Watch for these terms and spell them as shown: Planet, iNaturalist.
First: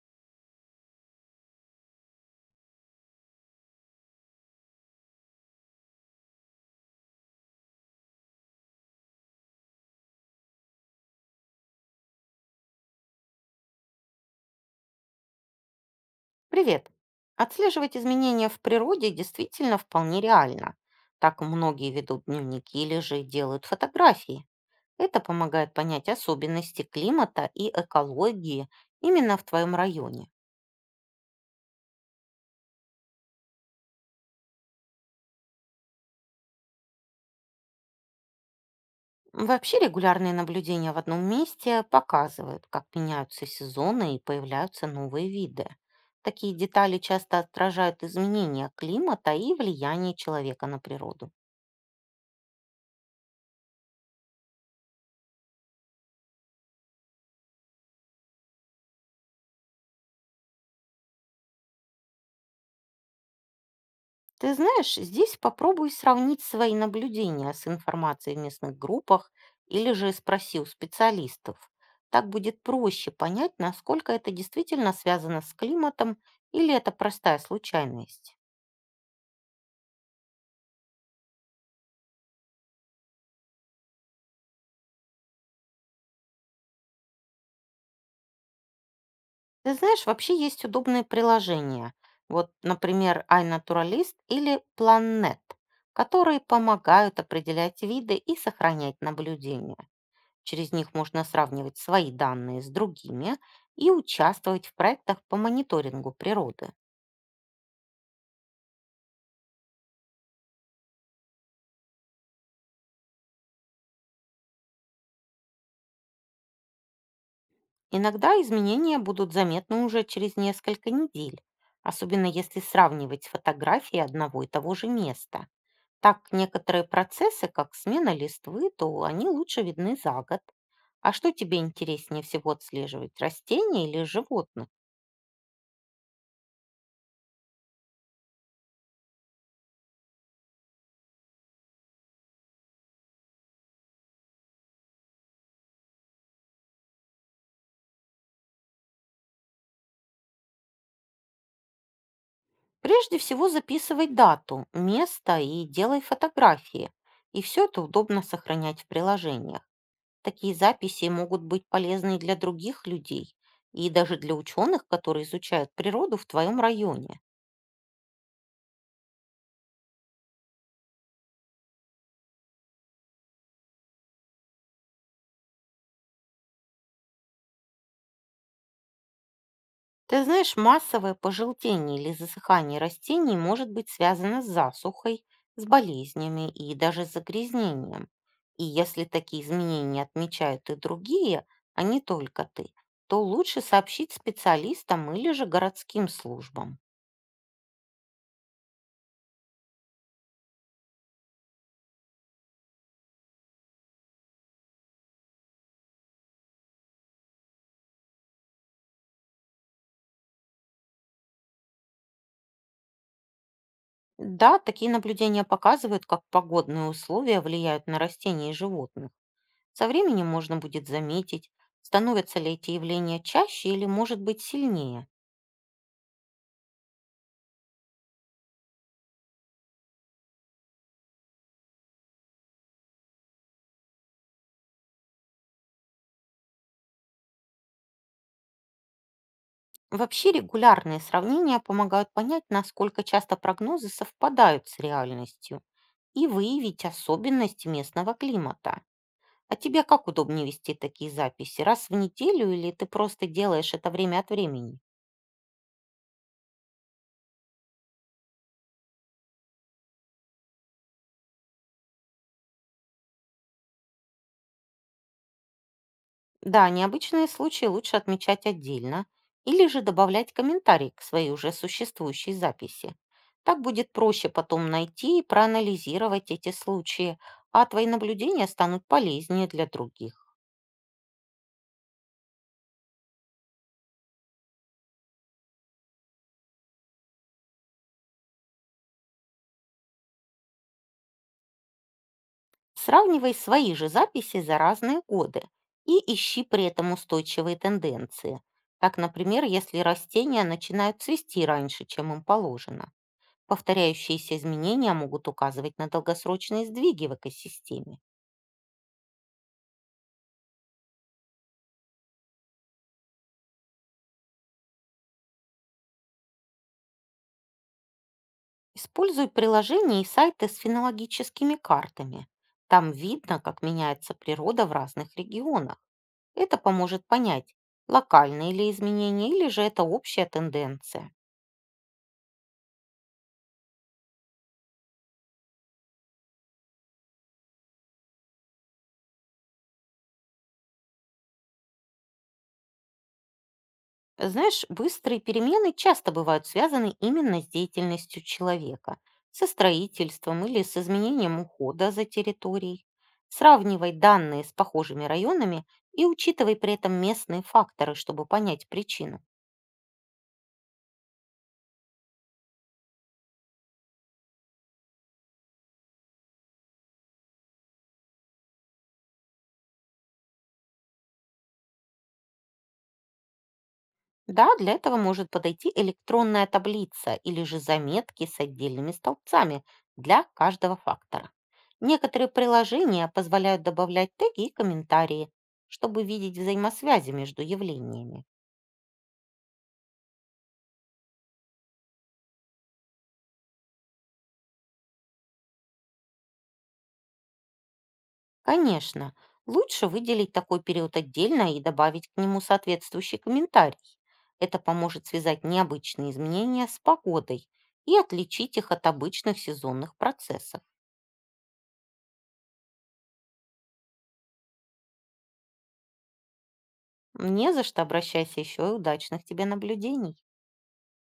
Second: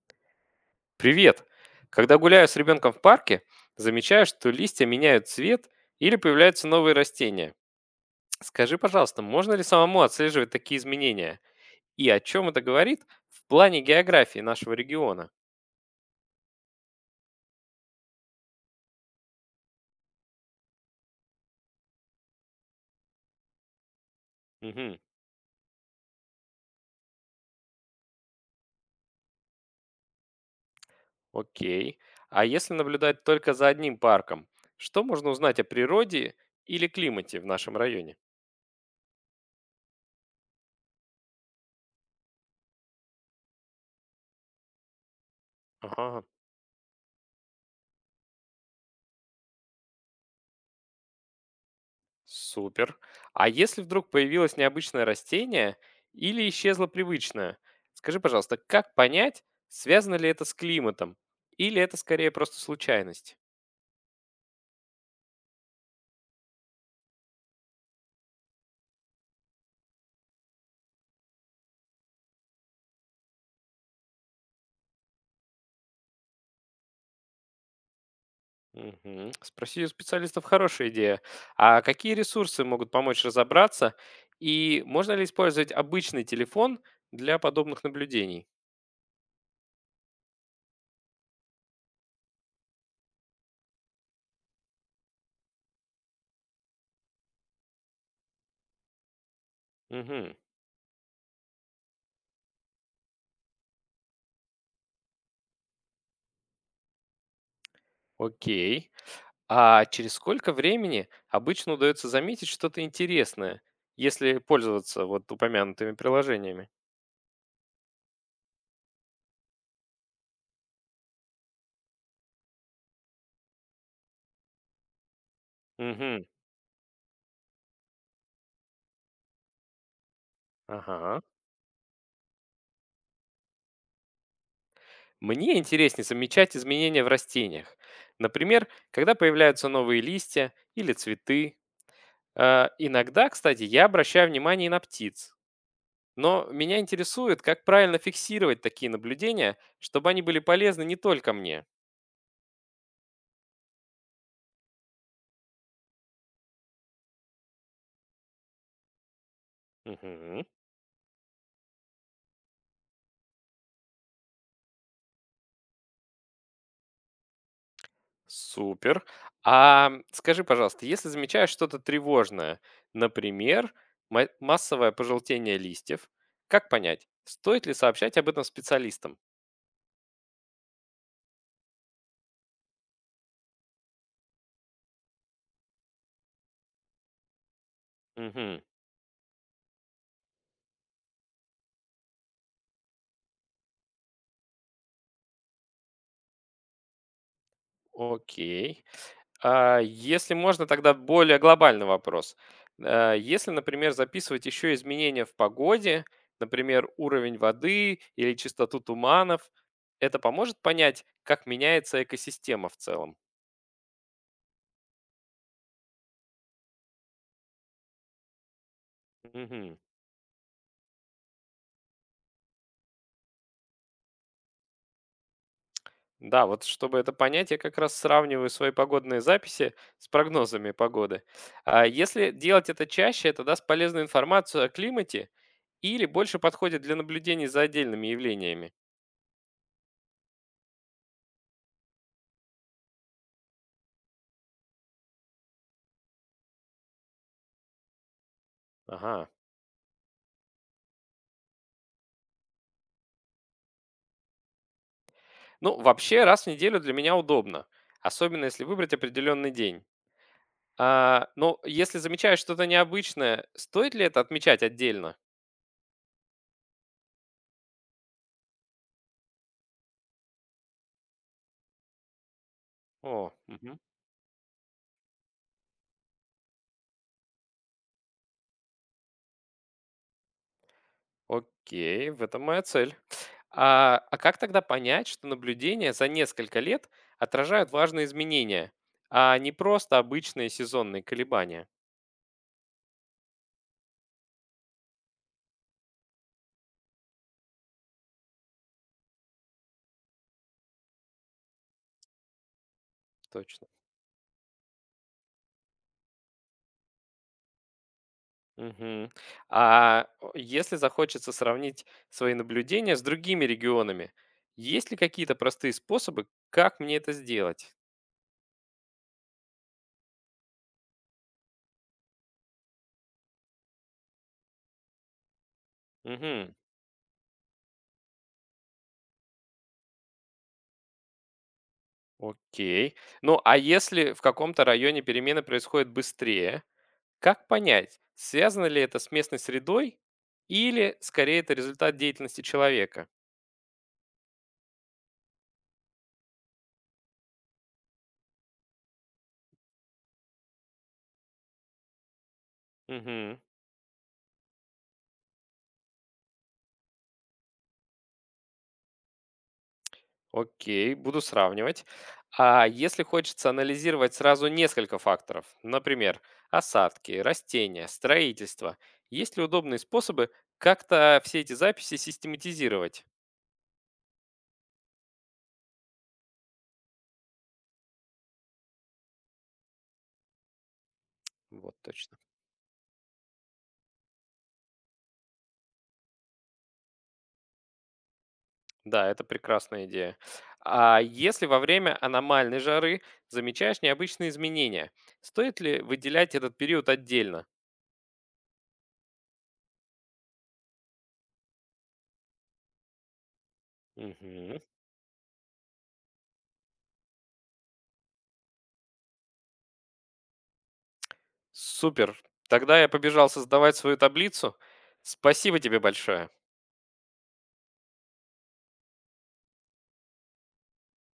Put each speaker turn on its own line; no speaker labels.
Привет! Когда гуляю с ребенком в парке, замечаю, что листья меняют цвет или появляются новые растения. Скажи, пожалуйста, можно ли самому отслеживать такие изменения? И о чем это говорит в плане географии нашего региона?
Привет! Отслеживать изменения в природе действительно вполне реально. Так многие ведут дневники или же делают фотографии.
Угу,
Это помогает понять особенности климата и экологии именно в твоем районе.
окей. А если наблюдать только за одним парком, что можно узнать о природе или климате в нашем районе?
Вообще регулярные наблюдения в одном месте показывают, как меняются сезоны и появляются новые виды.
Ага.
Такие детали часто отражают изменения климата и влияние человека на природу.
Супер. А если вдруг появилось необычное растение или исчезло привычное, скажи, пожалуйста, как понять, связано ли это с климатом? Или это скорее просто случайность?
Ты знаешь, здесь попробуй сравнить свои наблюдения с информацией в местных группах или же спроси у специалистов. Так будет проще понять, насколько это действительно связано с климатом или это простая случайность.
Мгм. Спроси у специалистов хорошая идея. А какие ресурсы могут помочь разобраться? И можно ли использовать обычный телефон для подобных наблюдений?
Ты знаешь, вообще есть удобные приложения. Вот, например, iNaturalist или Planet, которые помогают определять виды и сохранять наблюдения.
Мгм.
Через них можно сравнивать свои данные с другими и участвовать в проектах по мониторингу природы.
Окей. А через сколько времени обычно удается заметить что-то интересное, если пользоваться вот упомянутыми приложениями?
Иногда изменения будут заметны уже через несколько недель, особенно если сравнивать фотографии одного и того же места. Так
Мгм.
некоторые процессы, как смена листвы, то они лучше видны за год. А
Ага.
что тебе интереснее всего отслеживать, растения или животных?
Мне интереснее замечать изменения в растениях. Например, когда появляются новые листья или цветы. А, иногда, кстати, я обращаю внимание и на птиц. Но меня интересует, как правильно фиксировать такие наблюдения, чтобы они были полезны не только мне.
Прежде всего записывай дату, место и делай фотографии. И все это удобно сохранять в приложениях.
Мгм.
Такие записи могут быть полезны и для других людей, и даже для ученых, которые изучают природу в твоем районе.
Супер. А скажи, пожалуйста, если замечаешь что-то тревожное, например, массовое пожелтение листьев, как понять, стоит ли сообщать об этом специалистам?
Ты знаешь, массовое пожелтение или засыхание растений может быть связано с засухой, с болезнями и даже с загрязнением.
Мгм.
И если такие изменения отмечают и другие, а не только ты, то лучше сообщить специалистам или же городским службам.
Окей. А если можно, тогда более глобальный вопрос. Если, например, записывать еще изменения в погоде, например, уровень воды или частоту туманов, это поможет понять, как меняется экосистема в целом?
Да, такие наблюдения показывают, как погодные условия влияют на растения и животных.
Мгм.
Со временем можно будет заметить, становятся ли эти явления чаще или, может быть, сильнее.
Да, вот чтобы это понять, я как раз сравниваю свои погодные записи с прогнозами погоды. А если делать это чаще, это даст полезную информацию о климате или больше подходит для наблюдений за отдельными явлениями.
Вообще регулярные сравнения помогают понять, насколько часто прогнозы совпадают с реальностью и выявить особенности местного климата.
Ага.
А тебе как удобнее вести такие записи? Раз в неделю или ты просто делаешь это время от времени?
Ну, вообще, раз в неделю для меня удобно, особенно если выбрать определенный день. А, но если замечаешь что-то необычное, стоит ли это отмечать отдельно?
Да, необычные случаи лучше отмечать отдельно или же добавлять комментарий к своей уже существующей записи.
О,
Так
мгм.
будет проще потом найти и проанализировать эти случаи, а твои наблюдения станут полезнее для других.
Окей, в этом моя цель. А как тогда понять, что наблюдения за несколько лет отражают важные изменения, а не просто обычные сезонные колебания?
Сравнивай свои же записи за разные годы и ищи при этом устойчивые тенденции. Так, например, если растения начинают цвести раньше, чем им положено.
Точно.
Повторяющиеся изменения могут указывать на долгосрочные сдвиги в экосистеме.
Мгм. А о, если захочется сравнить свои наблюдения с другими регионами, есть ли какие-то простые способы, как мне это сделать?
Используй приложения и сайты с фенологическими картами. Там видно, как меняется природа в разных регионах.
Мгм.
Это поможет понять, локальные ли изменения или же это общая тенденция.
Окей. Ну, а если в каком-то районе перемены происходят быстрее, как понять, связано ли это с местной средой или скорее это результат деятельности человека?
Знаешь, быстрые перемены часто бывают связаны именно с деятельностью человека, со строительством или с изменением ухода за территорией.
Мгм.
Сравнивай данные с похожими районами и учитывай при этом местные факторы, чтобы понять причину.
Окей, буду сравнивать. А если хочется анализировать сразу несколько факторов, например, осадки, растения, строительство, есть ли удобные способы как-то все эти записи систематизировать?
Да, для этого может подойти электронная таблица или же заметки с отдельными столбцами для каждого фактора.
Вот точно.
Некоторые приложения позволяют добавлять теги и комментарии, чтобы видеть взаимосвязи между явлениями.
Да, это прекрасная идея. А если во время аномальной жары замечаешь необычные изменения, стоит ли выделять этот период отдельно?
Конечно, лучше выделить такой период отдельно и добавить к нему соответствующий комментарий.
Мгм.
Это поможет связать необычные изменения с погодой и отличить их от обычных сезонных процессов.
Супер. Тогда я побежал создавать свою таблицу. Спасибо тебе большое.
Не за что обращайся еще и удачных тебе наблюдений.